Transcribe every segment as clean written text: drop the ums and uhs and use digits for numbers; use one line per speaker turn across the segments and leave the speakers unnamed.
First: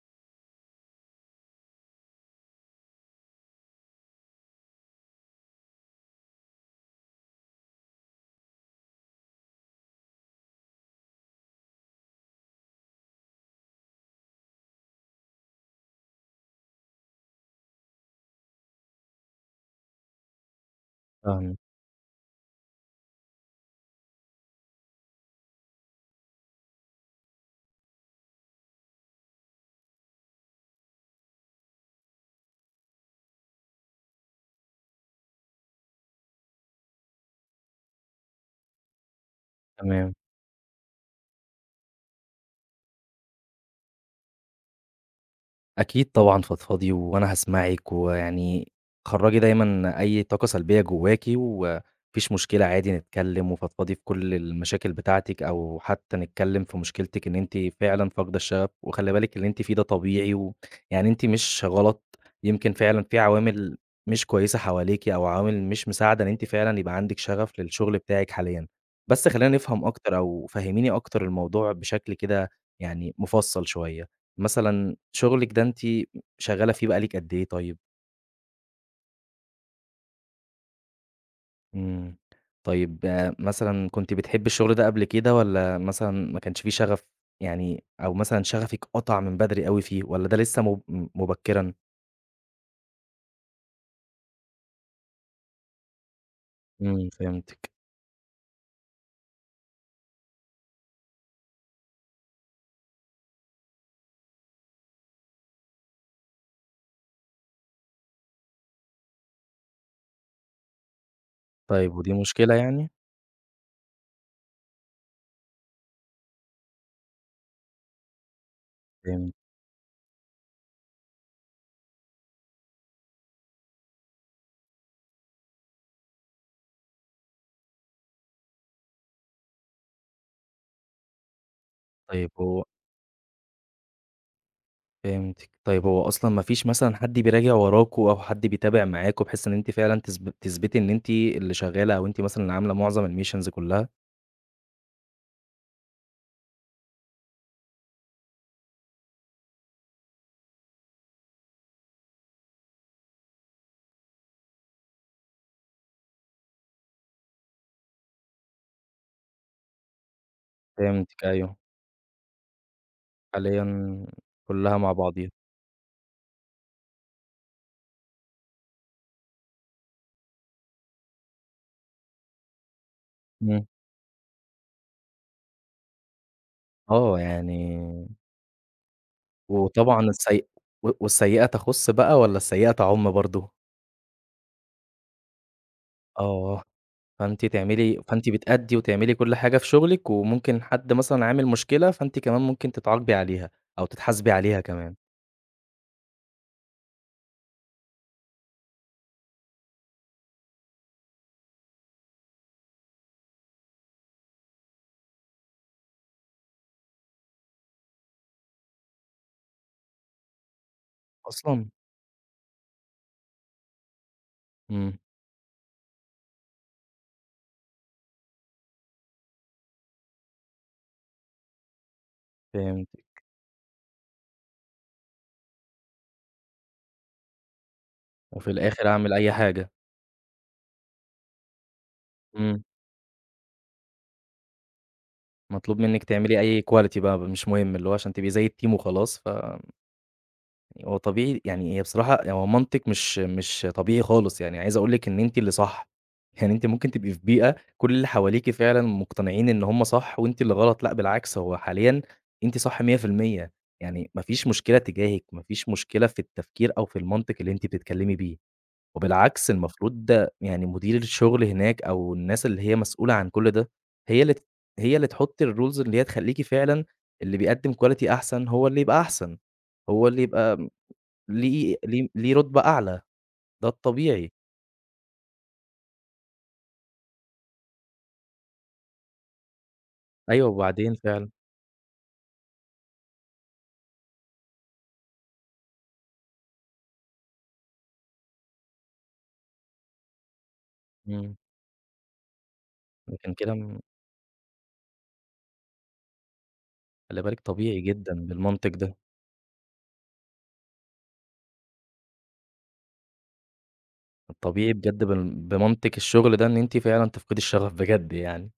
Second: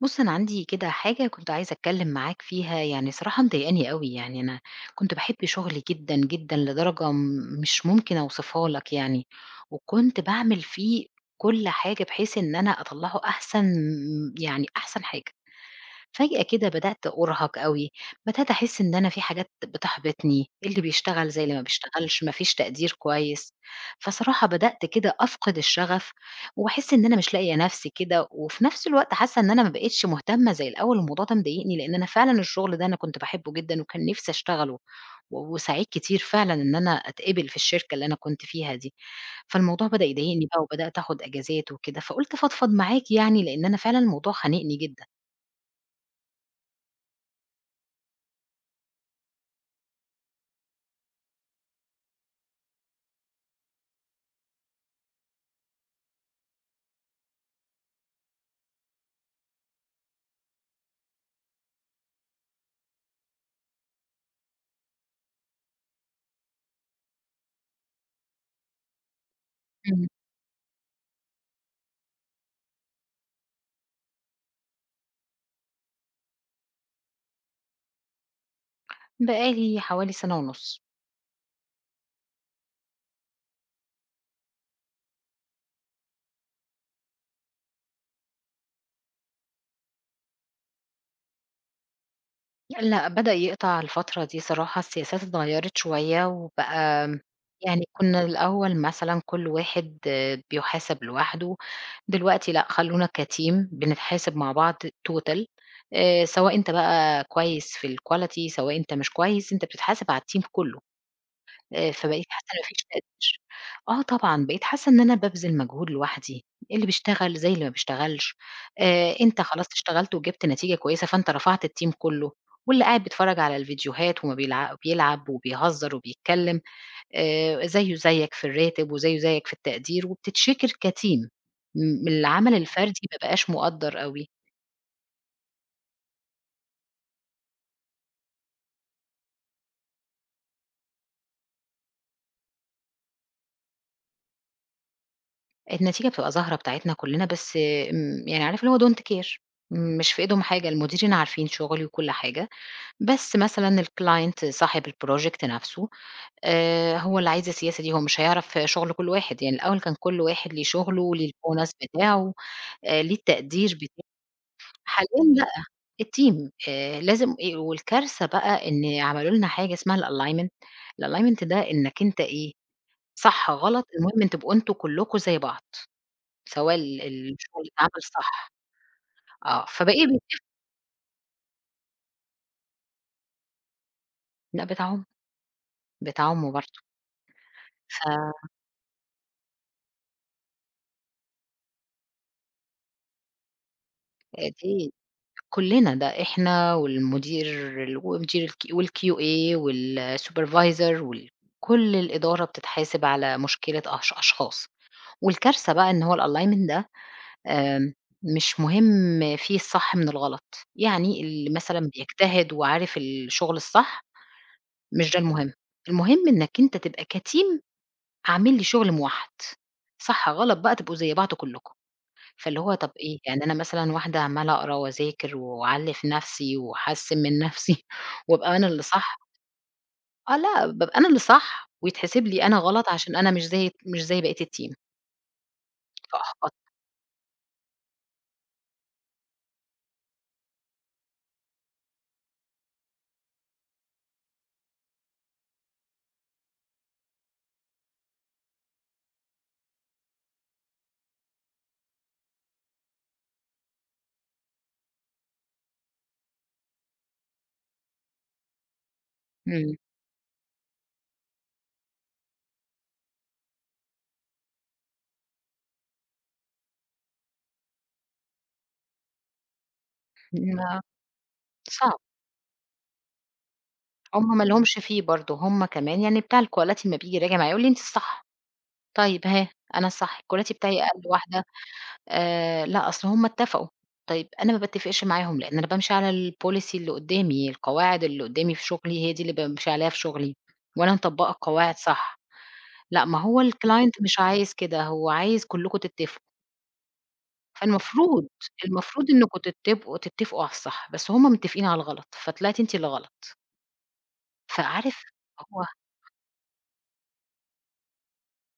بُص، أنا عندي كده حاجة كنت عايزة أتكلّم معاك فيها، يعني صراحة مضايقاني أوي، يعني أنا كنت باحب شغلي جدًا، جدًا لدرجة مش ممكن أوصفها لك يعني، وكنت باعمل فيه كل حاجة بحيث إن أنا أطلّعه أحسن يعني أحسن حاجة. فجأة كده بدأت أُرهَق أوي، بدأت أحس إن أنا في حاجات بتحبطني، إيه اللي بيشتغل زي اللي
فاهمِك،
ما بيشتغلش، ما فيش تقدير كويس، فصراحة بدأت كده أفقد الشغف، وباحس إن أنا مش لاقية نفسي كده، وفي نفس الوقت حاسة إن أنا ما بقيتش مهتمة زي الأول، الموضوع ده مضايقني، لإن أنا فعلًا الشغل ده أنا كنت باحبه جدًا وكان نفسي أشتغله، و وسعيد كتير فعلًا إن أنا أتقبل في الشركة اللي أنا كنت فيها دي، فالموضوع بدأ
تمام.
يضايقني بقى وبدأت آخد أجازات وكده، فقُلت أفضفض معاك يعني لإن أنا فعلًا الموضوع خانقني جدًا.
أكيد طبعًا فضفضي وأنا هاسمعِك، ويعني خرّجي دايمًا أي طاقة سلبية جواكِ، وما فيش مشكلة عادي نتكلّم وفضفضي في كل المشاكل بتاعتِك، أو حتى نتكلّم في مشكلتِك إن أنتِ فعلًا فاقدة الشغف، وخلّي بالِك اللي أنتِ فيه ده طبيعي، و يعني أنتِ مش غلط، يمكن فعلًا في عوامل مش كويسة حواليكِ، أو عوامل مش مساعدة إن أنتِ فعلًا يبقى عندِك شغف للشغل بتاعِك حاليًا. بس خلّينا نفهم أكتر، أو فهّميني أكتر الموضوع بشكل كده يعني مُفصّل شوية. مثلًا شغلِك ده أنتِ شغّالة فيه بقى لِك قد إيه طيب؟
بقى لي حوالي 1.5 سنة.
إمم، طيب مثلًا كنتِ بتحبّي الشغل ده قبل كده والّا مثلًا ما كانش فيه شغف يعني أو مثلًا شغفِك قطع من بدري أوي فيه والّا ده لسه مب م مبكرًا؟
لأ، بدأ يقطع الفترة دي صراحة، السياسات اتغيّرت شوية وبقى
فهمتِك.
يعني كُنّا الأول مثلًا كل واحد آه، بيُحاسب لوحده، دلوقتي لأ، خلّونا كteam بنتحاسب مع بعض total سواء أنت بقى كويس في الquality، سواء أنت مش كويس، أنت بتتحاسب على الteam كُلّه.
طيب ودي
فبقيت حاسة
مشكلة
إن ما فيش
يعني؟
تقدير. آه طبعًا، بقيت حاسة إن أنا بابذل مجهود لوحدي، اللي بيشتغل زي اللي ما بيشتغلش،
فهمت.
أنت خلاص اشتغلت وجبت نتيجة كويسة فأنت رفعت الteam كُلّه، واللي قاعد بيتفرّج على الفيديوهات وما بيلعب وبيهزر وبيتكلّم زيه زيّك في الراتب وزيه زيّك في التقدير وبتتشكر كteam م
طيب
العمل
هو
الفردي ما بقاش مُقدّر أوي،
فهمتِك. طيب هو أصلًا ما فيش مثلًا حد بيراجع وراكِ أو حد بيتابع معاكِ بحيث إن أنتِ فعلًا تثبتي إن أنتِ اللي شغّالة أو أنتِ مثلًا اللي عاملة معظم الmissions كُلّها؟
النتيجة بتبقى ظاهرة بتاعتنا كُلّنا بس يعني عارف اللي هو don't care، مش في إيدهم حاجة، المديرين عارفين شغلي وكل حاجة. بس مثلًا الclient صاحب الproject نفسه، هو اللي عايز السياسة دي، هو مش هيعرف شغل كل واحد، يعني الأول كان كل واحد ليه شغله،
فهمتِك،
ليه
أيوه.
الbonus بتاعه، ليه
حاليًا
التقدير بتاعه،
كُلّها مع
حاليًا
بعضيها.
لأ، الteam لازم، والكارثة بقى إن عملوا لنا حاجة اسمها الalignment، الalignment ده إنك أنت إيه، صح
إمم.
غلط المهم إن تبقوا أنتم كلكم زي بعض، سواء
آه،
الشغل
يعني
اتعمل صح، آه،
وطبعًا
فبقي
السي و والسيئة تخُص بقى والّا السيئة تعُم برضه؟
لأ بتاعهم، بتاعهم
آه،
برضه،
فأنتِ
فدي
بتأدّي وتعملي كل حاجة في شُغلِك وممكن حد مثلًا عامل مشكلة، فأنتِ كمان ممكن تتعاقبي عليها أو تتحاسبي عليها كمان.
كُلّنا، ده إحنا والمدير ال ومدير الك والQA والsupervisor كل الإدارة بتتحاسب على مشكلة أشخاص، والكارثة بقى إن هو الalignment ده، آمم، مش مهم فيه الصح من الغلط، يعني اللي
أصلًا!
مثلًا بيجتهد وعارف الشغل الصح
إمم،
مش ده المهم، المهم إنك أنت تبقى كteam عامل لي شغل موحّد، صح غلط بقى تبقوا زي بعض كلّكم. فاللي هو طَب إيه،
فهمتِك.
يعني أنا مثلًا واحدة عمّالة أقرا وأذاكر وأعلّي في نَفْسي وأحسّن من نَفْسي
وفي
وأبقى أنا اللي
الآخِر أعمل
صح.
أي حاجة.
آه لأ، بابقى أنا اللي صح ويتحسب لي أنا
إمم،
غلط عشان أنا مش زي بقية الteam
مطلوب منِّك تعملي
فأحبط.
أي quality بقى، مش مهم، اللي هو عشان تبقي زي الteam وخلاص ف هو طبيعي يعني هي بصراحة يعني هو منطق مش طبيعي خالص، يعني عايز أقول لِك إن أنتِ اللي صح، يعني أنتِ ممكن تبقي في بيئة كل اللي حواليكِ فعلًا مقتنعين إن هم صح وأنتِ اللي غلط، لأ بالعكس هو حاليًا أنتِ صح 100%. يعني ما فيش مشكلة تجاهِك، ما فيش مشكلة في التفكير أو في المنطق اللي أنتِ بتتكلمي بيه، وبالعكس
إمم،
المفروض ده يعني مدير الشغل هناك أو الناس اللي هي مسؤولة عن كل ده، هي اللي ت هي اللي تحط الrules اللي هي تخلّيكِ فعلًا اللي بيقدم quality أحسن هو اللي يبقى أحسن، هو اللي يبقى
ما
ليه
صعب،
ليه ليه رُتبة أعلى، ده الطبيعي.
هم ما لهمش فيه برضه، هم كمان يعني بتاع الquality أمّا بييجي يراجع معايا يقول لي: "أنتِ الصح." طيب ها، أنا الصح
أيوه
الquality بتاعي
وبعدين
أقل
فعلًا،
واحدة. لأ، أصل هُم اتفقوا، طيب أنا ما باتفقش معاهم، لإن أنا بامشي على الpolicy اللي قدّامي، القواعد اللي قدّامي في شغلي هي دي اللي بامشي عليها في شغلي، وأنا مطبّقة
إمم،
القواعد صح. لأ، ما
لكن
هو
كده م
الclient مش عايز كده، هو عايز كلّكم تتفقوا،
خلّي بالِك طبيعي جدًا
فالمفروض،
بالمنطق ده،
المفروض إنكم تتفقوا على الصح، بس هُم متّفقين على الغلط، فطلعتِ أنتِ اللي غلط،
الطبيعي
فعارف
بجد
هو
بمنطق الشغل ده إن أنتِ فعلًا تفقدي الشغف بجد يعني.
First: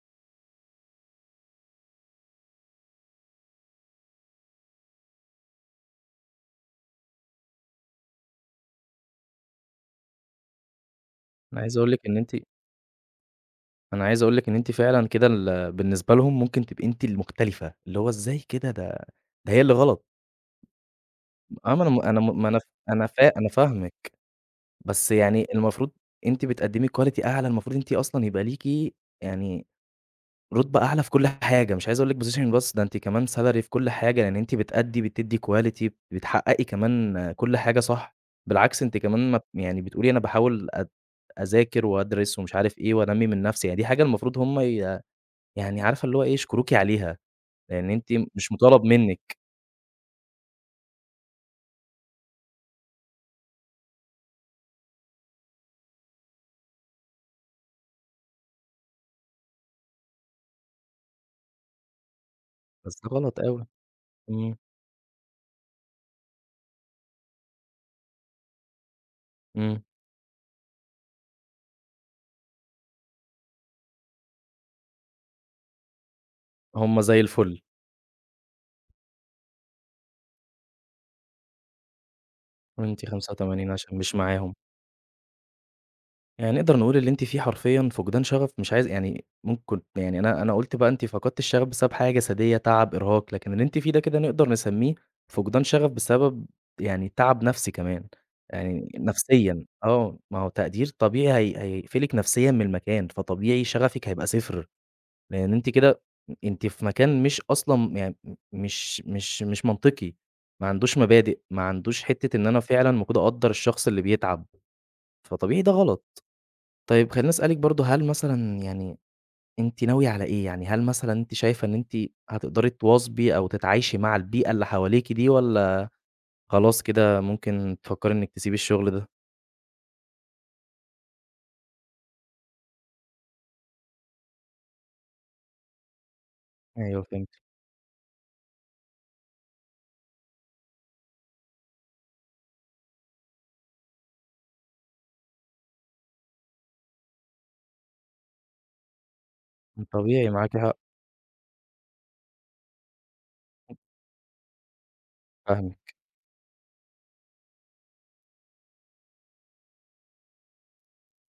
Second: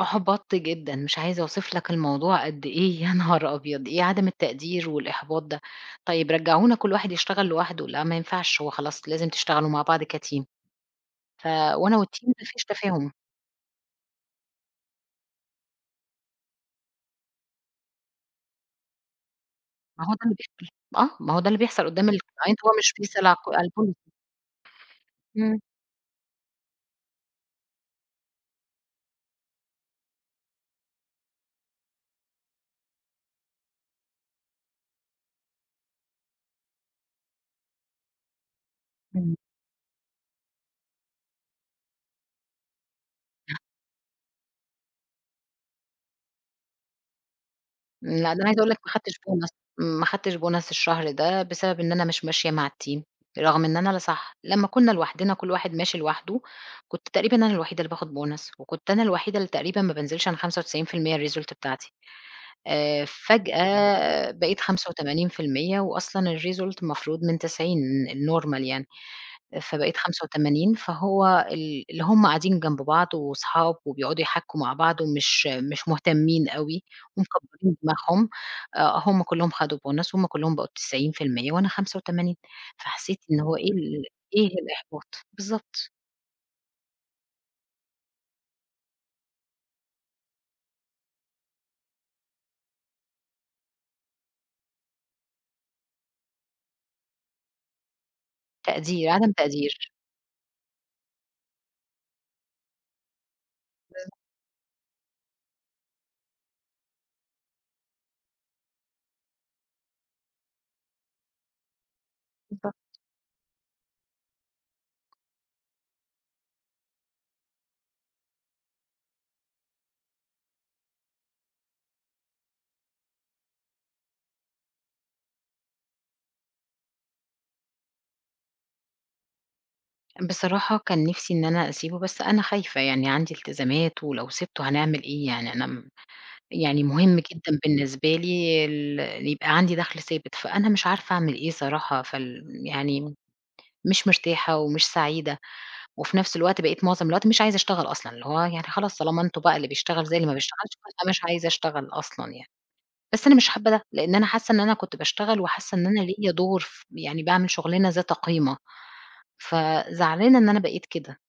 أحبطت جدًا، مش عايزة أوصف لك الموضوع قد إيه. يا نهار أبيض! إيه عدم التقدير والإحباط ده! طيب رجعونا كل واحد يشتغل لوحده، لأ ما ينفعش، هو خلاص لازم تشتغلوا مع بعض كteam ف
أنا عايز أقول
وأنا
لِك إن
والteam
أنتِ
ما فيش تفاهم،
أنا عايز أقول لِك إن أنتِ فعلًا كده ال بالنسبة لهم ممكن تبقي أنتِ المختلفة، اللي هو إزاي كده ده هي اللي غلط.
ما هو ده اللي بيحصل، آه، ما هو ده اللي
آه، ما
بيحصل
أنا م
قدّام
أنا م ما
الclient
أنا ف
هو مش
أنا
بيسأل
فا
على
أنا
الك على
فاهمِك،
الpolicy.
بس يعني
إمم،
المفروض أنتِ بتقدّمي quality أعلى، المفروض أنتِ أصلًا يبقى ليكِ يعني رُتبة أعلى في كل حاجة، مش عايز أقول لِك positioning بس، ده أنتِ كمان salary في كل حاجة، لأن أنتِ بتأدّي، بتدّي quality، بتحققي كمان كل حاجة صح، بالعكس أنتِ كمان
إمم.
ما ب يعني بتقولي أنا باحاول أذاكر وأدرس ومش عارف إيه وأنمّي من نَفْسي، يعني دي حاجة المفروض هم ي يعني عارفة اللي هو إيه، يشكروكِ عليها، لأن أنتِ
لأ، ده أنا
مش
عايزة أقول لك
مطالب
ما خدتش
منِّك،
bonus، ما خدتش bonus الشهر ده بسبب إن أنا مش ماشية مع الteam، رغم إن أنا لا صح، لمّا كنا لوحدنا كل واحد ماشي لوحده، كنت تقريبًا أنا الوحيدة اللي باخد bonus وكنت أنا الوحيدة اللي تقريبًا ما بانزلش عن 95% الresult بتاعتي،
بس ده غلط أوي.
فجأة
إمم،
بقيت 85% وأصلًا الresult المفروض من 90 الnormal يعني.
إمم،
فبقيت 85 فهو اللي هم قاعدين جنب بعض وصحاب وبيقعدوا يحكّوا مع بعض ومش مش مهتمين أوي
هم زي الفل
ومكبّرين دماغهم، هم كلّهم خدوا bonus وهم كلّهم بقوا 90% وأنا 85،
وأنتِ
فحسّيت إن هو
85
إيه
عشان مش
إيه
معاهم.
الإحباط، بالضبط،
يعني نقدر نقول اللي أنتِ فيه حرفيًا فقدان شغف، مش عايز يعني ممكن يعني أنا قُلت بقى أنتِ فقدتِ الشغف بسبب حاجة جسدية، تعب، إرهاق، لكن اللي أنتِ فيه ده كده نقدر نسميه فقدان شغف بسبب يعني تعب نفسي كمان، يعني
تقدير، عدم
نفسيًا
تقدير.
آه، ما هو تقدير طبيعي هي هيقفلِك نفسيًا من المكان، فطبيعي شغفِك هيبقى صفر، لأن أنتِ كده أنتِ في مكان مش أصلًا يعني مش منطقي، ما عندوش مبادئ، ما عندوش حتة إن أنا
بالضبط.
فعلًا المفروض أقدّر الشخص اللي بيتعب، فطبيعي ده غلط. طيب خلّيني أسألِك برضه هل مثلًا يعني أنتِ ناوية على إيه؟ يعني هل مثلًا أنتِ شايفة إن أنتِ هتقدري تواظبي أو تتعايشي مع البيئة اللي حواليكِ دي والّا خلاص كده ممكن تفكّري إنِّك تسيبي الشغل ده؟
بصراحة كان نِفْسي إن أنا أسيبه بس أنا خايفة، يعني عندي التزامات ولو سِبته هنعمل إيه يعني أنا م يعني
أيوه
مهم
فهمتِك،
جدًا بالنسبة لي اللي يبقى عندي دخل ثابت، فأنا مش عارفة أعمل إيه صراحة، يعني مش مرتاحة ومش سعيدة، وفي نفس الوقت بقيت معظم الوقت مش عايزة أشتغل أصلًا، اللي هو يعني خلاص طالما أنتم بقى اللي بيشتغل زي اللي
طبيعي
ما
معاكِ
بيشتغلش،
حق،
فأنا مش عايزة أشتغل أصلًا يعني. بس أنا مش حابة ده، لإن أنا حاسة إن أنا كنت باشتغل وحاسة إن
فاهمِك.
أنا ليّا دور يعني باعمل شغلانة ذات قيمة، فزعلانة إن أنا بقيت كده.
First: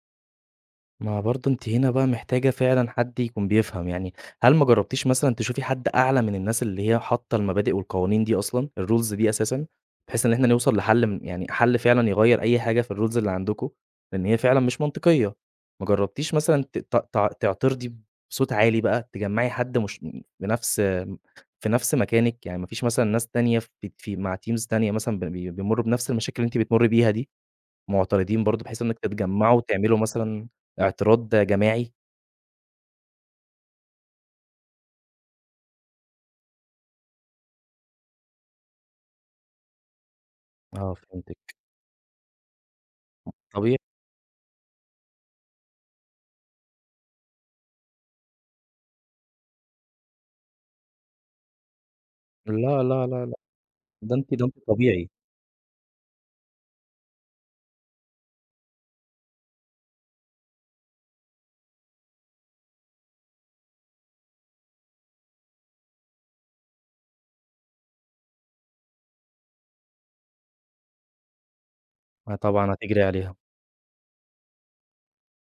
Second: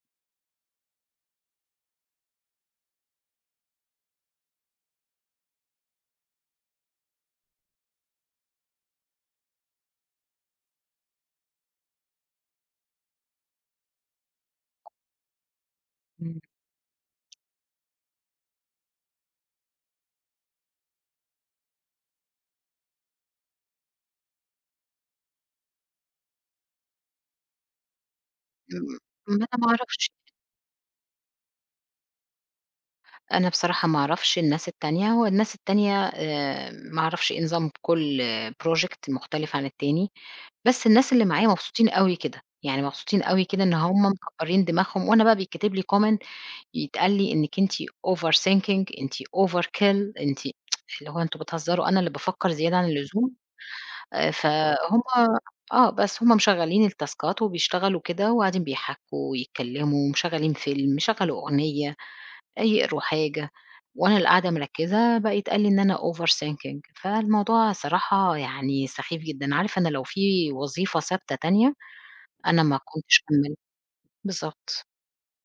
ما برضه أنتِ هنا بقى محتاجة فعلًا حد يكون بيفهم، يعني هل ما جرّبتيش مثلًا تشوفي حد أعلى من الناس اللي هي حاطة المبادئ والقوانين دي أصلًا، الrules دي أساسًا، بحيث إن إحنا نوصل لحل م يعني حل فعلًا يغيّر أي حاجة في الrules اللي عندكم، لإن هي فعلًا مش منطقية، ما جرّبتيش
إمم.
مثلًا ت ت تع تعترضي بصوت عالي بقى، تجمّعي حد مش م في نفس في نفس مكانِك، يعني ما فيش مثلًا ناس تانية في في مع teams تانية مثلًا ب بي بيمرّوا بنفس المشاكل اللي أنتِ بتمُرّي بيها دي؟ معترضين برضه
م
بحيث إنك
ما أنا
تتجمعوا
ما
وتعملوا
أعرفش.
مثلًا اعتراض جماعي؟
أنا بصراحة ما أعرفش الناس التانية، هو الناس التانية ما أعرفش إيه نظام كل project مختلف عن التاني، بس
آه
الناس اللي معايا
فهمتِك،
مبسوطين أوي كده، يعني مبسوطين أوي كده إن
طبيعي.
هم مكبرين دماغهم وأنا بقى بيتكتب لي comment يتقال لي إنِّك أنتِ overthinking، أنتِ overkill، أنتِ اللي هو أنتم بتهزروا، أنا اللي بافكر زيادة
لا،
عن
لا، لا،
اللزوم،
لأ، ده أنتِ ده أنتِ
فهُم
طبيعي،
آه، بس هم مشغّلين التاسكات وبيشتغلوا كده وقاعدين بيحكّوا ويتكلموا، مشغّلين فيلم، شغّلوا أغنية. يقروا حاجة وأنا اللي قاعدة مركّزة، بقى يتقال لي إن أنا over thinking، فالموضوع صراحة يعني سخيف جدًا، عارف أنا لو في وظيفة ثابتة تانية
ما
أنا
طبعًا
ما
هتجري
كنتش
عليها،
كمّلت. بالضبط،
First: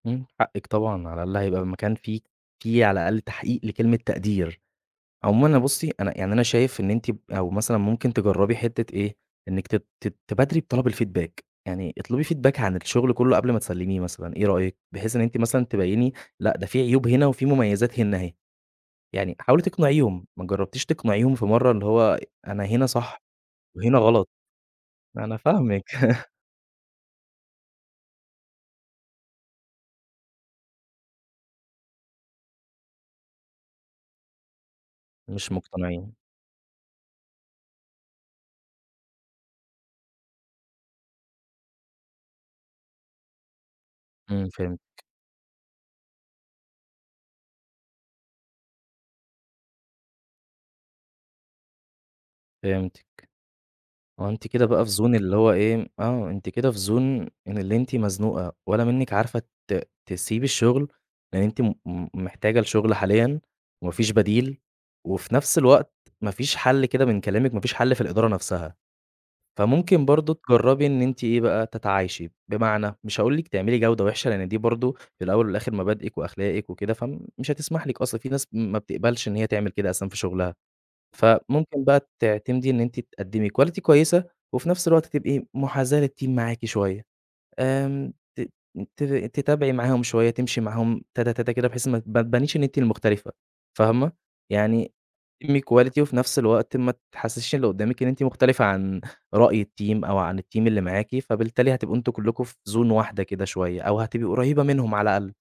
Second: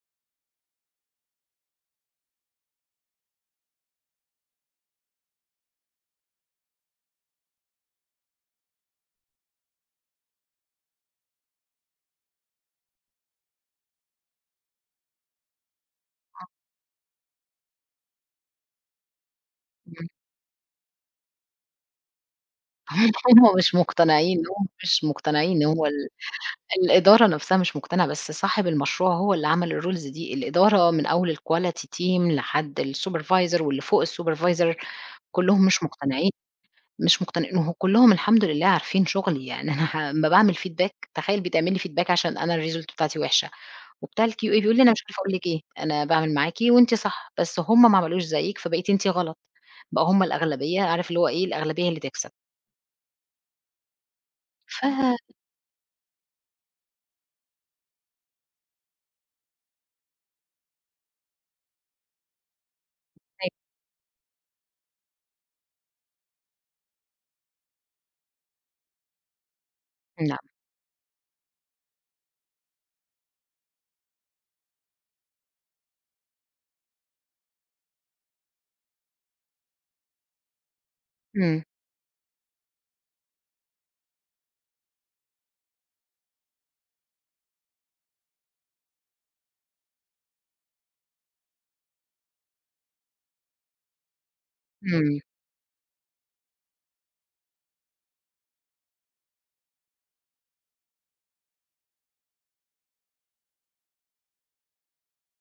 إمم، حقِك طبعًا، على الأقل هيبقى المكان فيه فيه على الأقل تحقيق لكلمة تقدير، عمومًا انا بُصّي أنا يعني أنا شايف إن أنتِ أو مثلًا ممكن تجربي حتة إيه، إنِك تت تت تبادري بطلب الfeedback، يعني اطلبي feedback عن الشغل كله قبل ما تسلميه مثلًا، إيه رأيِك؟ بحيث إن أنتِ مثلًا تبيني لأ ده في عيوب هنا وفي مميزات هنا أهي. يعني حاولي
إمم.
تقنعيهم، ما جرّبتيش تقنعيهم في مرّة اللي هو أنا هنا صح
هم مش
وهنا غلط،
مقتنعين، هم مش
أنا
مقتنعين،
فاهمِك،
هو الإدارة نفْسها مش مقتنعة، بس صاحب المشروع هو اللي عمل الrules دي، الإدارة من أول الquality team لحد الsupervisor واللي فوق الsupervisor
مش
كلّهم مش
مقتنعين،
مقتنعين، مش مقتنعين وهو كلّهم الحمد لله عارفين شغلي، يعني. أنا ح أمّا باعمل feedback تخيّل بيتعمل لي feedback عشان أنا الresult بتاعتي وِحشة، وبتاع الQA
إمم،
بيقول
فهمت،
لي: "أنا مش عارف أقول لِك إيه، أنا باعمل معاكِ وأنتِ صح، بس هم ما عملوش زيِّك فبقيتِ أنتِ غلط." بقوا هم الأغلبية، عارف اللي هو إيه، الأغلبية هي اللي تكسب.
فهمتِك، آه أنتِ كده
ف
بقى في زون اللي هو إيه، آه أنتِ كده في زون إن اللي أنتِ مزنوقة ولا منِّك عارفة تسيبي الشغل، لإن أنتِ م م محتاجة الشغل حاليًا وما فيش بديل، وفي نفس الوقت ما فيش حل كده من كلامِك ما فيش حل في الإدارة نفسها. فممكن برضه
نعم،
تجرّبي إن أنتِ إيه بقى، تتعايشي، بمعنى مش هاقول لِك تعملي جودة وِحشة، لإن دي برضه في الأول والآخر مبادئِك وأخلاقِك وكده، فمش هتسمح لِك أصلًا في ناس ما بتقبلش إن هي تعمل كده أصلًا في شغلها،
إمم،
فممكن بقى تعتمدي إن أنتِ تقدّمي quality كويسة، وفي نفس الوقت تبقي محاذاة للteam معاكِ شوية. آمم ت ت تتابعي معاهم شوية، تمشي معاهم تاتا، تاتا كده بحيث ما تبانيش إن أنتِ المختلفة، فاهمة؟ يعني
إمم،
تقدمي quality وفي نفس الوقت ما تحسسيش اللي قدامِك إن أنتِ مختلفة عن رأي الteam أو عن الteam اللي معاكِ، فبالتالي هتبقوا أنتم كلكم في zone واحدة كده شوية، أو هتبقي قريبة منهم على الأقل،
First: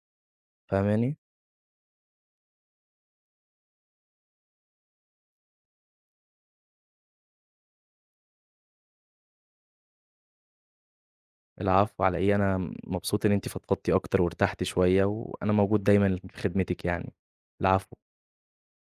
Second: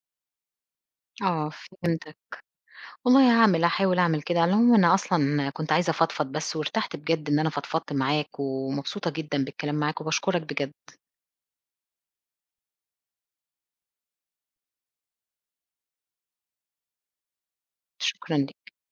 فاهماني؟
آه فهمتك. والله هاعمل، هاحاول أعمل كده، على العموم أنا أصلًا كنت عايزة أفضفض بس وارتحت بجد إن أنا فضفضت معاك، ومبسوطة جدًا بالكلام معاك وباشكرك بجد،
العفو على إيه، أنا مبسوط إن أنتِ فضفضتِ أكتر وارتحتِ شوية، وأنا موجود دايمًا لخدمتِك يعني، العفو.
شكرًا ليك.